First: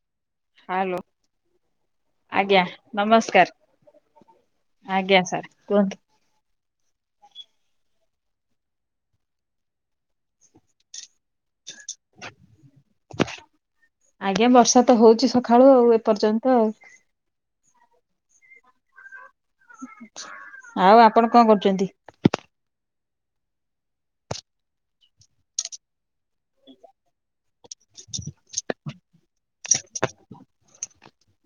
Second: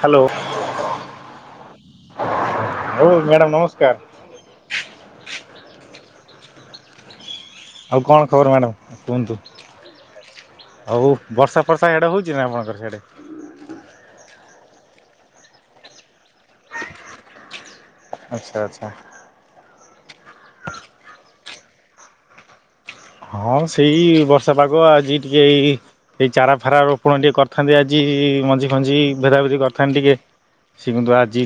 Hello hello [inaudible] ଆଜ୍ଞା ହଉ madam ନମସ୍କାର [inaudible] ଆଜ୍ଞା ସାର୍। କୁହନ୍ତୁ? ଆଉ କଣ ଖବର ମ୍ୟାଡ଼ାମ କୁହନ୍ତୁ [inaudible] ଆଉ ବର୍ଷା ଫର୍ଷା ସେଡ଼େ ହେଉଛି ନା ଆପଣଙ୍କର ସେଇଡ଼େ । ଆଜ୍ଞା ବର୍ଷା ତ ହଉଛି ସକାଳୁ ଆଉ ଏପର୍ଯ୍ୟନ୍ତ ଆଉ ଆଚ୍ଛା ଆଚ୍ଛା। ହୁଁ ଉଁ। ଆଉ ଆପଣ କଣ କରୁଛନ୍ତିୁ। ଛନ୍ତି ହଁ ସେଇ ବର୍ଷା ପାଗ ଆଜି ଟିକେଇ ଏଇ ଚାରା ଫାରା ରୋପଣ ଟିକେ କରି ଖାନ୍ତି ଆଜି ମଞ୍ଜି ଖଞ୍ଜି ଭେରାଭେରି କରି ତଥାନ ଟିକେ ଶିଖନ୍ତୁ ଆଜି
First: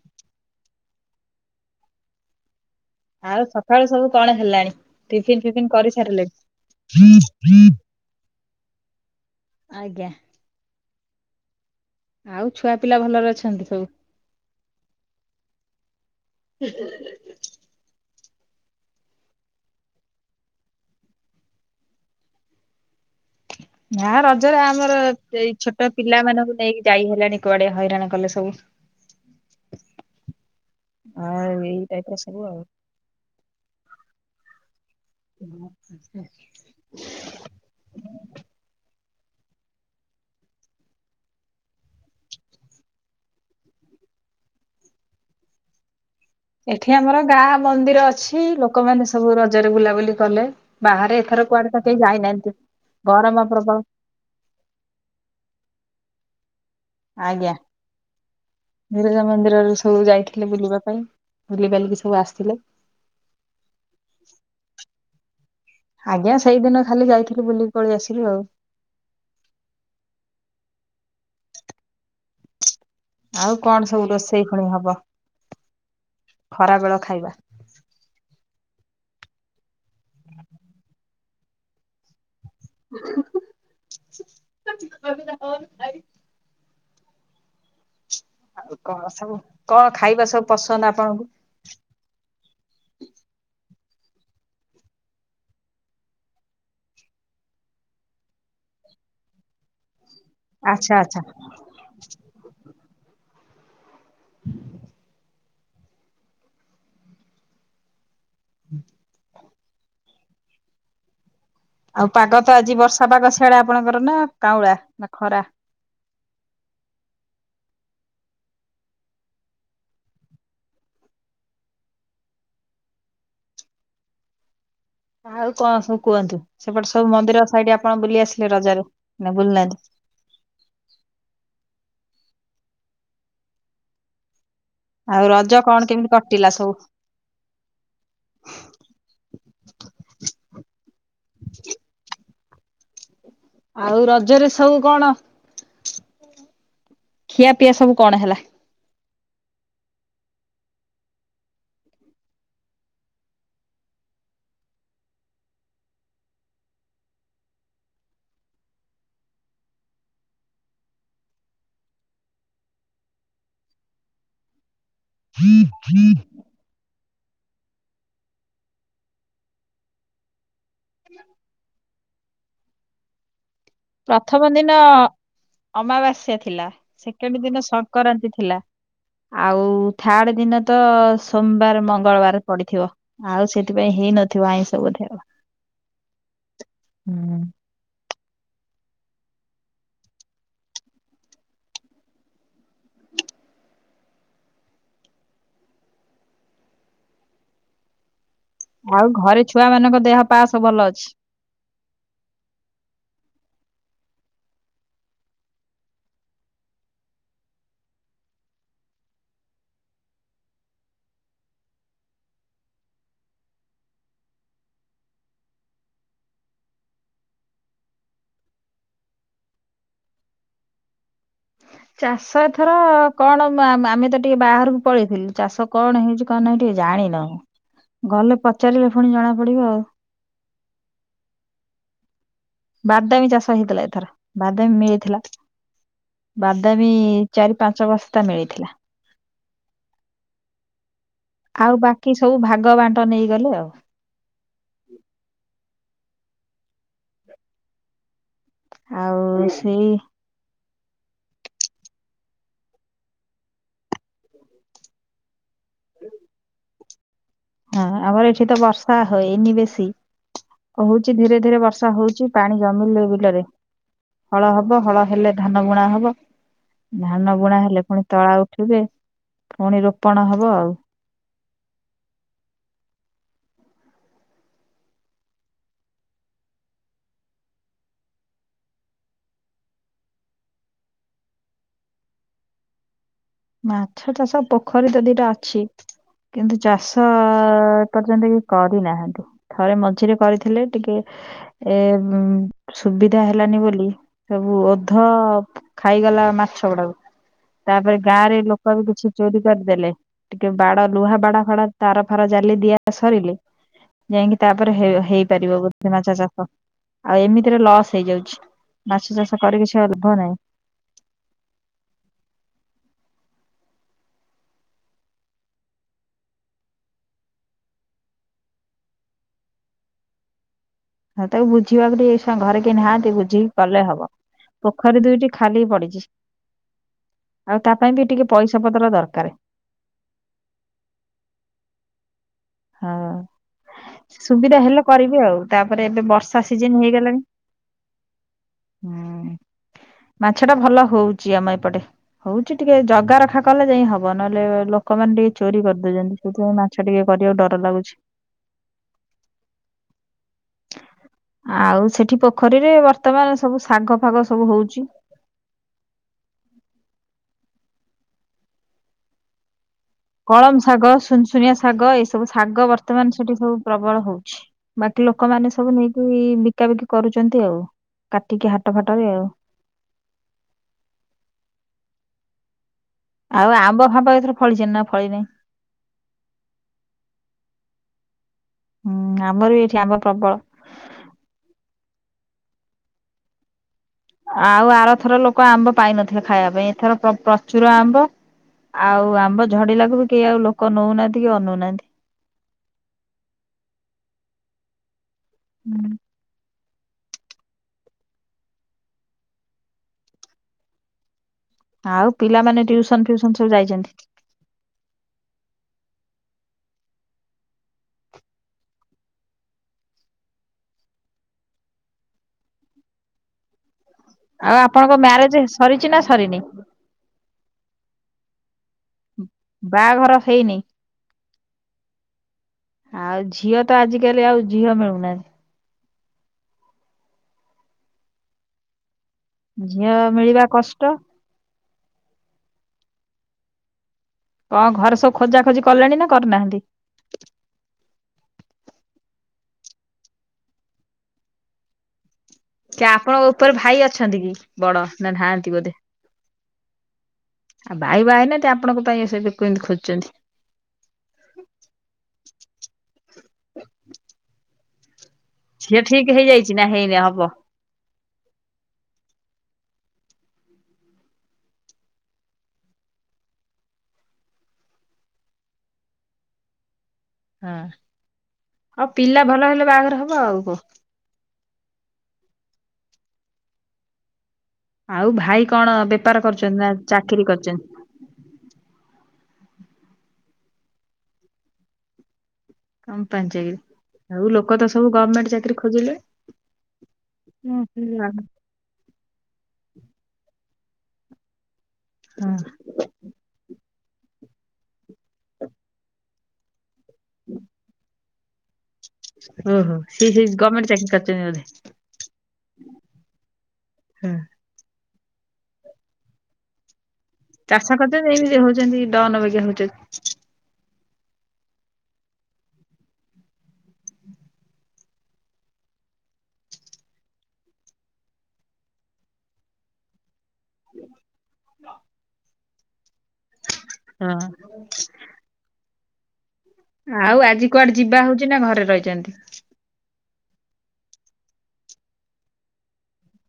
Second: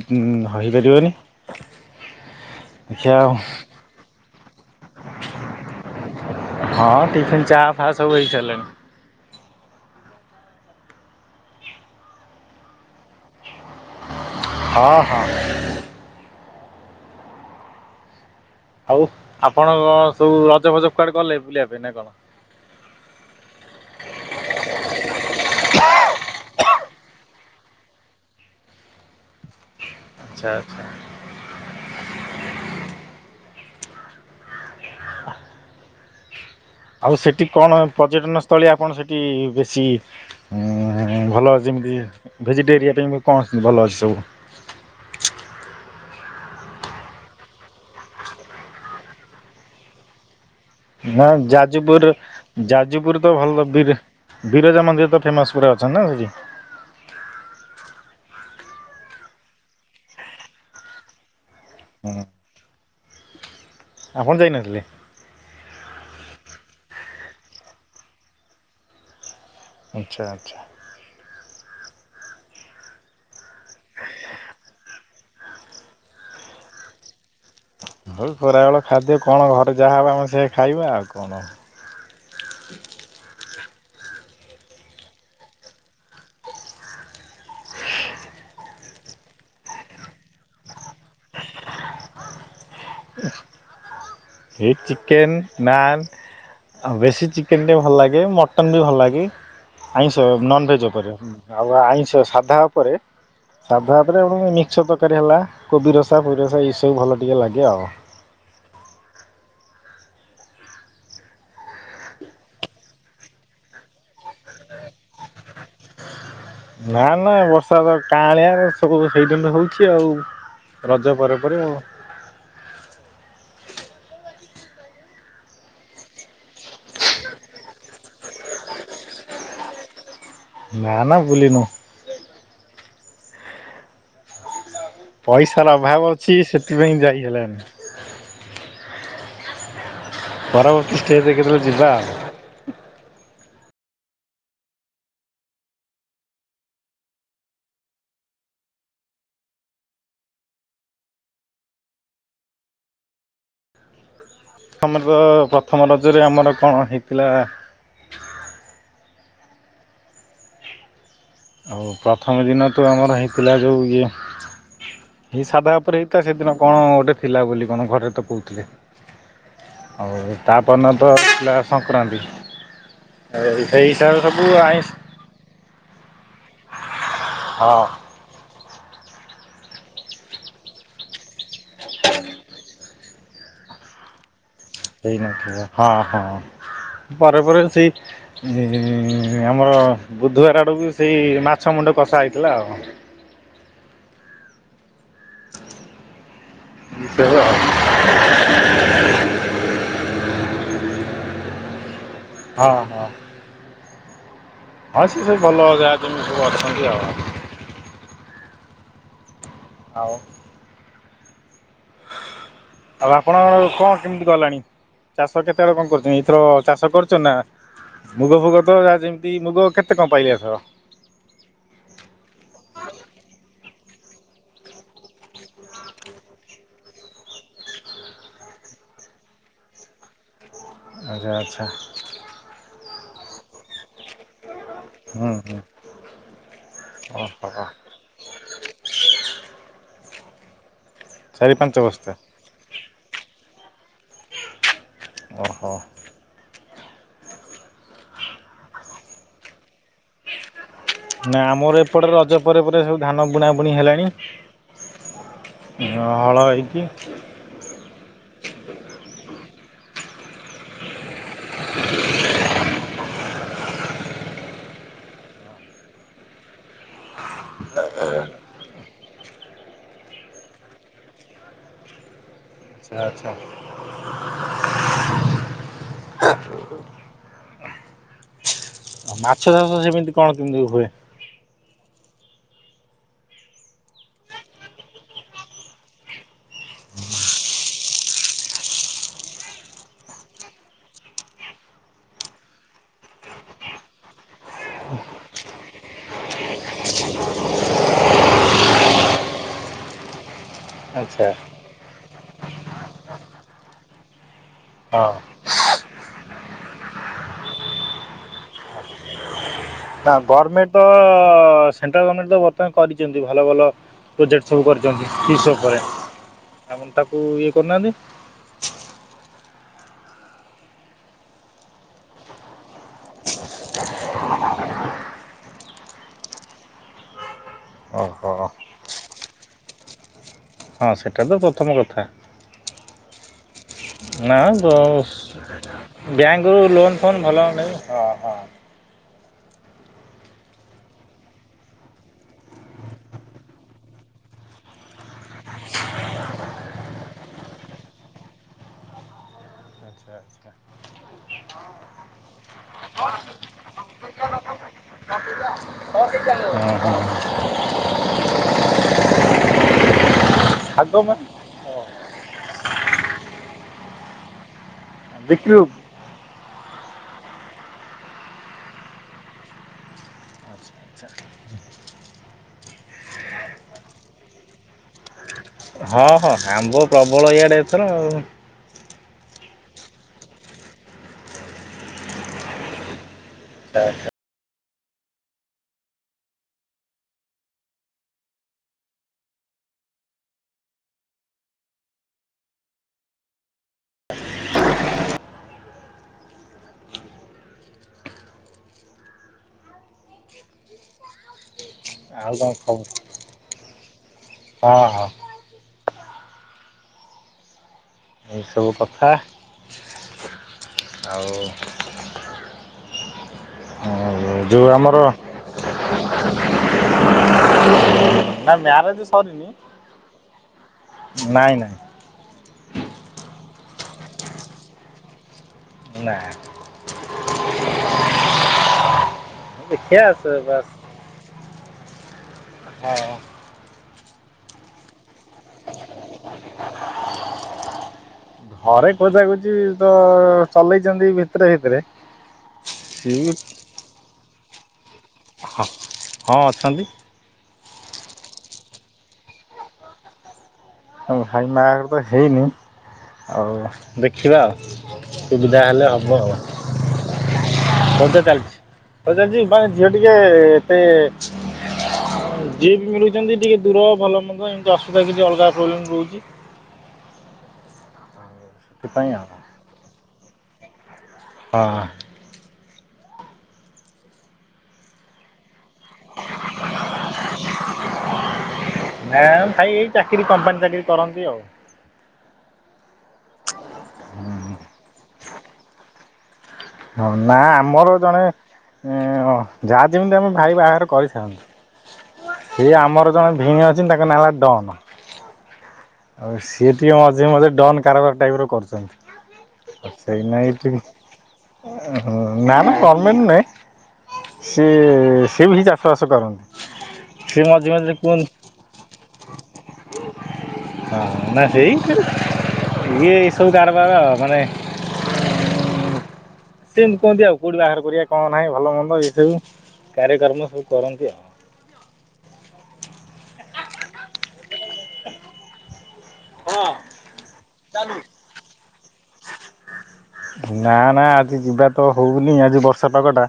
ହୋଇପାରିବନି। [inaudible] ଆଉ ସକାଳୁ ସବୁ କଣ ହେଲାଣି। ଟିଫିନ୍ ଫିଫିନ୍ କରି ସାରିଲେ। ହଁ ଟିଫିନ୍ ଚା ଫା ସବୁ ହେଇସାରିଲାଣି [inaudible] ଆଜ୍ଞା। ଆଉ ଛୁଆ ପିଲା ଭଲରେ ଅଛନ୍ତି ସବୁ। ହଁ ହଁ। [unintelligible] ଆଉ ଆପଣ କଣ ସବୁ ରଜ ଫଜ କୁଆଡେ ଗଲେ ବୁଲିବା ପାଇଁ ନା କଣ। ନା ରଜରେ ଆମର ଏଇ ଛୋଟ ପିଲା ମାନଙ୍କୁ ନେଇକି ଯାଇ ହେଲାଣି କୁଆଡେ ହଇରାଣ କଲେ ସବୁ। ଆଚ୍ଛା ଆଚ୍ଛା ଆ ଏଇ ଟାଇପ ର ସବୁ ଆଉ। [inaudible] ଆଚ୍ଛା। ଆଉ ସେଠି କଣ ପର୍ଯ୍ୟଟନ ସ୍ଥଳୀ ଆପଣ ସେଠି ଟି ବେଶୀ ଭଲ ଯେମିତି ଭେଜିଟ ଏରିଆ ପାଇଁ ବି କଣ ଭଲ ଅଛି ସବୁ। ଏଠି ଆମର ଗାଁ ମନ୍ଦିର ଅଛି ଲୋକମାନେ ସବୁ ରଜରେ ବୁଲାବୁଲି କଲେ। ବାହାରେ ନା ଏଥର କୁଆଡେ ତ କେହି ଯାଜପୁର ଯାଇନାହାନ୍ତି ଯାଜପୁର ତ ଗରମ ଭଲ ପ୍ରବଳ ବିର ବିରଜା ମନ୍ଦିର ତ ଫେମସ ପୁରା ଅଛନ୍ତି ନା ସେଠି। ଆଜ୍ଞା ବିରଜା ମନ୍ଦିରରୁ ସବୁ ଯାଇଥିଲେ ବୁଲିବା ପାଇଁ। ବୁଲି ବାଲିକି ସବୁ ହୁଁ ଆସିଥିଲେ। ଆପଣ ଯାଇନଥିଲେ। ଆଜ୍ଞା ସେଇଦିନ ଖାଲି ଯାଇଥିଲୁ ବୁଲିିକି ପଳେଇ ଆସିଲୁ ଆଉ। ଆଚ୍ଛା ଆଚ୍ଛା। ଆଉ କଣ ସବୁ ରୋଷେଇ ପୁଣି ହବ। ଖରା ବେଳ ଖାଇବା। ହଉ ଖରାବେଳ ଖାଦ୍ୟ କଣ ଭାତ ଯାହା ହବ ଆମେ ସେୟା ଖାଇବା ଆଉ କଣ ହବ। [inaudible] [unintelligible] ଆଉ କଣ ସବୁ କଣ ଖାଇବା ସବୁ ପଶୁ ମାନେ ଆପଣଙ୍କୁ। ଏ ଚିକେନ ନାନ୍ ବେଶୀ ଚିକେନ ଟେ ଭଲ ଲାଗେ ମଟନ୍ ବି ଭଲ ଲାଗେ। ଆଇଁଷ ନନଭେଜ ଆଚ୍ଛା ଉପରେ ଆଚ୍ଛା ଆଉ ଆଇଁଷ ସାଧା ଉପରେ ସାଧା ଉପରେ ମିକ୍ସ ତରକାରୀ ହେଲା କୋବି ରସା ଫୁଇ ରସା ଏଇ ସବୁ ଭଲ ଟିକେ ଲାଗେ ଆଉ। ହୁଁ। ଆଉ ପାଗ ତ ଆଜି ବର୍ଷା ପାଗ ସେଆଡେ ଆପଣଙ୍କର ନା କାଉଁଳା ନା ଖରା। ନା ନା ବର୍ଷା ତ କାଁଳିଆ ସବୁ ସେଇଦିନଠୁ ହଉଛି ଆଉ ରଜ ପରେ ପରେ ଆଉ। ଆଉ କଣ ସବୁ କୁହନ୍ତୁ ସେପଟେ ସବୁ ମନ୍ଦିର ସାଇଡ ଆପଣ ବୁଲି ଆସିଲେ ରଜରେ ନା ବୁଲ ନାହାନ୍ତି। ମ ନା ବୁଲି ନୁ‌। ଆଉ ରଜ ପଇସାର କଣ କେମିତି ଅଭାବ ଅଛି କଟିଲା ସବୁ? ସେଥିପାଇଁ ଯାଇ ହେଲାନି। [inaudible] ପରବର୍ତ୍ତୀ ଷ୍ଟେପ ରେ କେତେବେଲେ ଯିବା ଆଉ ରଜରେ ସବୁ କଣ [inaudible] ଖିଆ ପିଆ ସବୁ କଣ ହେଲା? ଆମର ତ ପ୍ରଥମ ରଜରେ ଆମର କଣ ହେଇଥିଲା ଆଉ ପ୍ରଥମ ଦିନ ତ ଆମର ହେଇଥିଲା ଯୋଉ ଇଏ ଏଇ ସାଧା ଉପରେ ହେଇଥିଲା ସେଦିନ କଣ ଗୋଟେ ଥିଲା ବୋଲି ଘରେ ତ କହୁଥିଲେ [inaudible] ଆଉ ତାପର ଦିନ ତଥିଲା ସଂକ୍ରାନ୍ତି ଆଉ ପ୍ରଥମ ଦିନ [inaudible] ଅମାବାସ୍ୟା ଥିଲା। ସେ କେମି ଦିନ ହଁ। ସଙ୍କରାନ୍ତି ଥିଲା ଆଉ ଥାର୍ଡ ଦିନ ତ ସୋମବାର ମଙ୍ଗଳବାର ପଡିଥିବ ଆଉ ସେଥିପାଇଁ ହେଇନଥିବ ଆଇଁଷ ବୋଧେ ଆଉ। ସେଇ ନା ହଁ ହଁ ହୁଁ। ପରେ ପରେ ସେଇ ଏଁ ଆମର ବୁଧବାର ଆଡକୁ ସେଇ ମାଛ ମୁଣ୍ଡ କଷା ହେଇଥିଲା ଆଉ [inaudible] ଆଉ ଘରେ ଛୁଆ ମାନଙ୍କ ଦେହ ପା ସବୁ ଭଲ ଅଛି। ହଁ ହଁ। ହଁ ସି ସବୁ ଭଲ ଯା ଯେମିତି ଭଲ ଅଛନ୍ତି ଆଉ ଆଉ ଆଉ ଆପଣ କଣ କେମିତି ଗଲାଣି ଚାଷ କେତେବେଳେ କଣ କରୁଛନ୍ତି। ଏଥର ଚାଷ କରୁଛ ନା ମୁଗ ଫୁଗ ତ ଯେମିତି ମୁଗ କେତେ କଣ ପାଇଲି ଏଥର? ଚାଷ ଏଥର କଣ ଆମେ ଆମେ ତ ଟିକେ ବାହାରକୁ ପଳେଇଥିଲୁ ଚାଷ କଣ ହେଇଛି କଣ ନାହିଁ ଟିକେ ଜାଣିନୁ। ଗଲେ ପଚାରିଲେ ପୁଣି ଜଣା ପଡିବ ଆଉ ଆଚ୍ଛା ଆଚ୍ଛା। ବାଦାମୀ ଚାଷ ହେଇଥିଲା ଏଥର ବାଦାମୀ ମିଳିଥିଲା ହୁଁ ହୁଁ [inaudible] ବାଦାମୀ ଚାରି ଓହୋ ପାଞ୍ଚ ବସ୍ତା ମିଳିଥିଲା। [inaudible] ଚାରି ପାଞ୍ଚ ଆଉ ବସ୍ତା ବାକି ସବୁ ଭାଗ ବାଣ୍ଟ ନେଇଗଲେ ଆଉ ଓହୋ। ଆଉ ସେଇ ନା ଆମର ଏପଟେ ରଜ ପରେ ପରେ ସବୁ ଧାନ ବୁଣାବୁଣି ହେଲାଣି ହ--ହଳ ହେଇକି [unintelligible] ହଁ ଆମର ଏଠି ତ ବର୍ଷା ହେଇନି ବେଶୀ କହୁଛି ଧୀରେ ଧୀରେ ବର୍ଷା ହଉଛି ପାଣି ଜମିଲେ ବିଲରେ ହଳ ହବ, ହଳ ହେଲେ ଧାନ ବୁଣା ହବ, ଧାନ ବୁଣା ହେଲେ ପୁଣି ତଳା ଉଠିବେ ପୁଣି ରୋପଣ ହବ ଆଉ ଆଚ୍ଛା ଆଚ୍ଛା। ମାଛ ଚାଷ ସେମିତି କଣ କେମତି ହୁଏ ମାଛ ଚାଷ ପୋଖରୀ ତ ଦିଟା ଅଛି କିନ୍ତୁ ଚାଷ--ଏ ପର୍ଯ୍ୟନ୍ତ କି କରିନାହାନ୍ତି ଥରେ ମଝିରେ କରିଥିଲେ ଟିକେ ଏ--ସୁବିଧା ହେଲାନି ବୋଲି ସବୁ ଓଧ ଖାଇଗଲା ମାଛ ଗୁଡାକୁ ତାପରେ ଗାଁରେ ଲୋକ ବି କିଛି ଚୋରି କରିଦେଲେ ଟିକେ ବାଡ ଲୁହା ଆଚ୍ଛା ବାଡ ଫାଡ ତାର ଫାର ଜାଲି ଦିଆ ସରିଲେ ଯାଇକି ତାପରେ ହେଇ ହଁ ହେଇପାରିବ ବୋଧେ ମାଛ ଚାଷ ଆଉ ଏମିତିରେ ଲସ୍ ହେଇଯାଉଛି, ମାଛ ଚାଷ କରି କିଛି ନା ଲାଭ ନାହିଁ ଗଭରମେଣ୍ଟ ତ ସେଣ୍ଟ୍ରାଲ ଗଭମେଣ୍ଟ ତ ବର୍ତ୍ତମାନ କରିଛନ୍ତି ଭଲ ଭଲ ପ୍ରୋଜେକ୍ଟ ସବୁ କରିଛନ୍ତି ଫିସ ଉପରେ ଆପଣ ତାକୁ ଇଏ କରୁନାହାନ୍ତି ହଉ ତାକୁ ବୁଝିବାକୁ ଟିକେ ଘରେ କେ ନାହାନ୍ତି ବୁଝିକି କଲେ ହବ ପୋଖରୀ ଦୁଇଟି ଖାଲି ପଡିଛି ଆଉ ତା ପାଇଁ ବି ଟିକେ ଓହୋ ପଇସା ପତ୍ର ଦରକାର ହଁ ସେଟା ତ ପଥମ କଥା ହଁ ନା ସୁବିଧା ହେଲେ କରିବି ଆଉ ଦଶ ତାପରେ ଏବେ ବର୍ଷା ବ୍ୟାଙ୍କରୁୁ ସିଜନ ଲୋନ ହେଇଗଲାଣି ଫୋନ କଲେ ହୁଅନ୍ତା ଯେ ହଁ ହଁ ହୁଁ ମାଛ ଟା ଭଲ ହଉଛି ଆମ ଏପଟେ ହଉଛି ଟିକେ ଜଗା ରଖା କଲେ ଯାଇ ହବ ନହେଲେ ଲୋକମାନେ ଟିକେ ଚୋରି କରିଦଉଛନ୍ତି ସେଇଥିପାଇଁ ମାଛ ଟିକେ କରିବାକୁ ଡର ଭଲ ଲାଗୁଛି ଆଚ୍ଛା ଆଚ୍ଛା ଆଉ ସେଠି ପୋଖରୀରେ ବର୍ତ୍ତମାନ ସବୁ ଶାଗ ଫାଗ ସବୁ ହଉଛି ହଁ କଳମ ଶାଗ, ସୁନସୁନିଆ ଶାଗ ଏ ସବୁ ଶାଗ ବର୍ତ୍ତମାନ ସେଠି ସବୁ ପ୍ରବଳ ହଉଛି ବାକି ଲୋକମା ନେ ବିକ୍ରି ହଉଛି ସବୁ ନେଇକି ବିକାବିକି କରୁଛନ୍ତି ଆଉ କାଟିକି ହାଟ ଫାଟ ରେ ଆଉ। ଆଉ ଆମ୍ବ ଫାମ୍ପ ଏଥର ଫଳିଛନ୍ତି ନା ଫଳି ନାହିଁ। ହଁ ହଁ ଆମ୍ବ ପ୍ରବଳ ଇଆଡେ ଏଥର ଆଉ। ହୁଁ ଆମର ବି ଏଠି ଆମ ପ୍ରବଳ [inaudible] ଆଉ ଆରଥର ଲୋକ ଆମ୍ବ ପାଇନଥିଲେ ଖାଇବା ପାଇଁ ଏଥର ପ୍ରଚୁର ଆମ୍ବ ଆଉ ଆମ୍ବ ଝଡିଲାକୁ ବି କେହି ଆଉ ଲୋକ ନେଉନାହାନ୍ତି କି ଅନଉନାହାନ୍ତି। ହୁଁ ଆଉ କଣ ପିଲାମାନେ ଖବର ଟ୍ୟୁସନ ଫ୍ୟୁସନ ସବୁ ଯାଇଛନ୍ତି। ହଁ ହଁ ଏଇସବୁ କଥା ଆଉ ଆଉ ଯୋଉ ଆପଣଙ୍କ ଆମର ମ୍ୟାରେଜ ସରିଛି ନା ସରିନି। ନା ମ୍ୟାରେଜ ସରିନି ବାହାଘର ହେଇନି ନାଇଁ ନାଇଁ ଆଉ ଝିଅ ତ ଆଜିକାଲି ଆଉ ଝିଅ ମିଳୁନାହାନ୍ତି। ନା [unintelligible] ଝିଅ ଦେଖିଆ ସେ ମିଳିବା ବାସ୍ କଷ୍ଟ। ହଁ କଣ ଘରେ ସବୁ ଖୋଜା ଖୋଜି କଲେଣି ନା କରିନାହାନ୍ତି। ଘରେ ଖୋଜା ଖୋଜି ତ ଚଲେଇଛନ୍ତି ଭିତରେ ଭିତରେ କି ଆପଣଙ୍କ ଉପରେ ଭାଇ ଅଛନ୍ତି କି ବଡ ନା ନାହାନ୍ତି ହ ବୋଧେ? ହଁ ଅଛନ୍ତି ଆଉ ବାଇ ବାଇନି ଆପଣଙ୍କ ପାଇଁ ଏସ ବି କେମିତି ଖୋଜୁଛନ୍ତି। ହ ଭାଇ ମାଘର ତ ହେଇନି ଆଉ ଦେଖିବା ଆଉ ସୁବିଧା ଝିଅ ହେଲେ ଠିକ ଅବବା ହେଇଯାଇଛି ନା ହେଇନି ହବ ବଧେ ଚାଲିଛି? ଝିଅ ଟିକେ ଏତେ [unintelligible] ବି ମିଳୁଛନ୍ତି ଟିକେ ଦୂର ଭଲ ମନ୍ଦ ଏମିତି ଅସୁବିଧା କିଛି ଅଲଗା ପ୍ରୋବ୍ଲେମ ରହୁଛି ହଁ ହଉ ସେଥିପାଇଁ ପିଲା ଆଉ ଭଲ ହେଲେ ବାହାଘର ହବ ଆଉ ହ ହଁ ଆଉ ଭାଇ କଣ ବେପାର କରୁଛନ୍ତି ନା ଚାକିରିୀ କରୁଛନ୍ତି? ହଁ ଭାଇ ଏଇ ଚାକିରି କମ୍ପାନୀ ଚାକିରିୀ କରନ୍ତି ଆଉ କମ୍ପାନୀ ଚାକରି? ଆଉ ଲୋକ ତ ସବୁ ଗଭର୍ଣମେଣ୍ଟ ଚାକିରରି ଖୋଜିଲେନି ହଁ ନା ଆମର ଜଣେ ଯାହା ଯେମିତି ଆମେ ଭାଇ ବାହାଘର କରିଥାନ୍ତୁ ସିଏ ଆମର ଜଣେ ଭିଣ ଅ ଚିନ୍ତା କର ନ ଲା ଡନ ସେ ଟିକେ ମଝିରେ ମଝି ଡନ୍ କାରବାର ଟାଇ୍ରବାର କଷ୍ଟ ହୁହୁଁ ସେ ସେଇ ଗମେଣ୍ଟ ଚାକିରି କରିଛନ୍ତି ବୋଧେ ଓ ଓହ୍ ନା ନା ଗମେଟେ ହଁ ନହିଁ ସେ ସିଏ ବି ଏହି ଚାଷବାସ କରନ୍ତି ସିଏ ମଝି ଚାଷ ମଝିରେ କରୁଛନ୍ତି କୁହନ୍ତି ଏମିତି ହଉଛନ୍ତି ଡନ ବାଗିଆ ହଉଛନ୍ତି ହଁ ନା ସେଇ ଇଏ ଏ ସବୁ କାରବାର ମାନେ ସେମିତି କୁହନ୍ତି ଆଉ କୋଉଠି ବାହାଗରର କରିବା କଣ ନାହିଁ ଭଲ ମନ୍ଦ ଏ ସବୁ କାର୍ୟକମ୍ ସବୁ କରନ୍ତି ଆଉ ହ ହୁଁ ଆଉ ଆଜି କୁଆଡେ ଯିବା ହଉଛି ନା ଘରେ ରହି ଜନ୍ତି ନା ନା ଆଜି ଯିବା ତ ହଉନି ଆଜି ବର୍ଷ ସେପଟକା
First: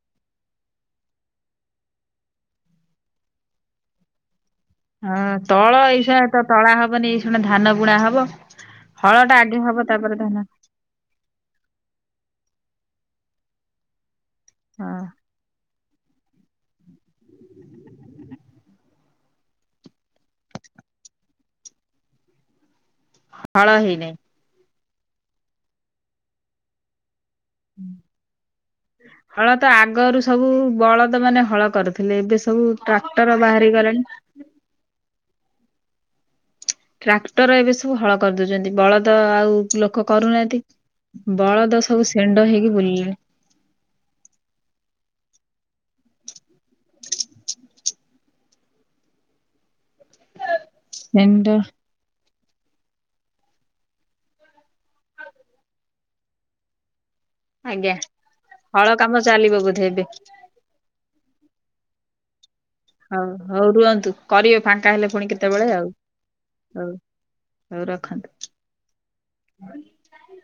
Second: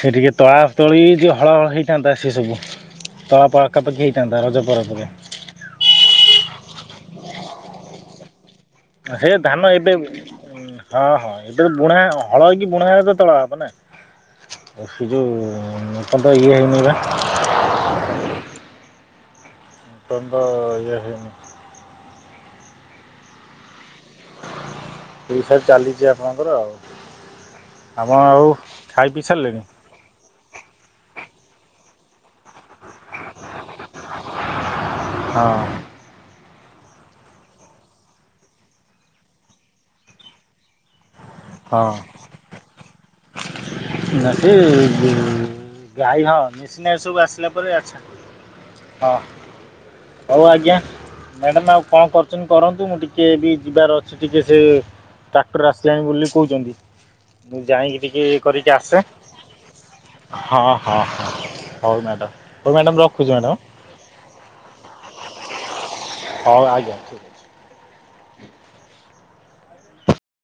ସେ ଟିକେ ତଳା ତୋଳି ଯିଏ ହଳ ହଳ ହେଇଥାନ୍ତା ସିଏ ସବୁ ତଳା ପକାପାଖି ହେଇଥାନ୍ତା ରଜ ପରେ ପରେ ହଁ ତଳ ଏଇସା ତ ତଳା ହବନି ଏ ଶୁନା ଧାନ ବୁଣା ହବ ହଳ ସେ ଟା ଆଗେ ଧାନ ହବ ଏବେ ତାପରେ ଧାନ ହଁ ହଁ ଏବେ ବୁଣା ହଳ ହେକି ବୁଣ ହେ ତ ତଳ ହବ ନା ହଁ ସେ ଯୋଉ ମତ ତ ଇଏ ହେନଲା ମତନ ଇଏ ହେନି ଫଳ ହେଇନହି ପୀଇଶା ଚାଲିଛି ଆପଣଙ୍କର ଆଉ ଆପଣ ଆଉ ଖାଇ ପିଇ ହଳ ସାରିଲେଣି ତ ଆଗରୁ ସବୁ ବଳଦ ମାନେ ହଳ କରିଥିଲେ ବି ସବୁ ଟ୍ରାକ୍ଟର ବାହାରି ଗଲେଣି ହଁ। ଟ୍ରାକ୍ଟର ଏବେ ସବୁ ହଳ କରିଦଉଛନ୍ତି ବଳଦ ଆଉ ଲୋକ କରୁନାହାନ୍ତି। ବଳଦ ହଁ ସବୁ ଷେଣ୍ଢ ହେଇକି ବୁଲିଲେଣି ଗାଈ ହଁ ମେସିନ ସବୁ ଆସିଲା ପରେ ଆଛା ହଁ। ହଉ ଆଜ୍ଞା ଷେଣ୍ଢ ମ୍ୟାଡାମ ଆଉ କଣ କରୁ। [inaudible] କରନ୍ତୁ ମୁ ଟିକେ ବି ଯିବାର ଅଛି ଟିକେ ସେ ଟ୍ରାକ୍ଟର ଆସିଲାଣି ବୋଲି କହୁଛନ୍ତି। ମୁଁ ଆଜ୍ଞା। ଯାଇକି। କରିକି ହଳ ଆସେ କାମ ଚାଲିବ ବୋଧେ ଏବେ ହଁ ହଁ ହଁ। ହଉ ମ୍ୟାଡ। ହଉ ହଉ ରୁହନ୍ତୁ କରିବେ ଫାଙ୍କା ହେଲେ ପୁଣି କେତେବେଳେ ଆଉ ହଉ ଆଜ୍ଞା ଠିକ୍ ଅଛି ହଉ ରଖନ୍ତୁ। [inaudible]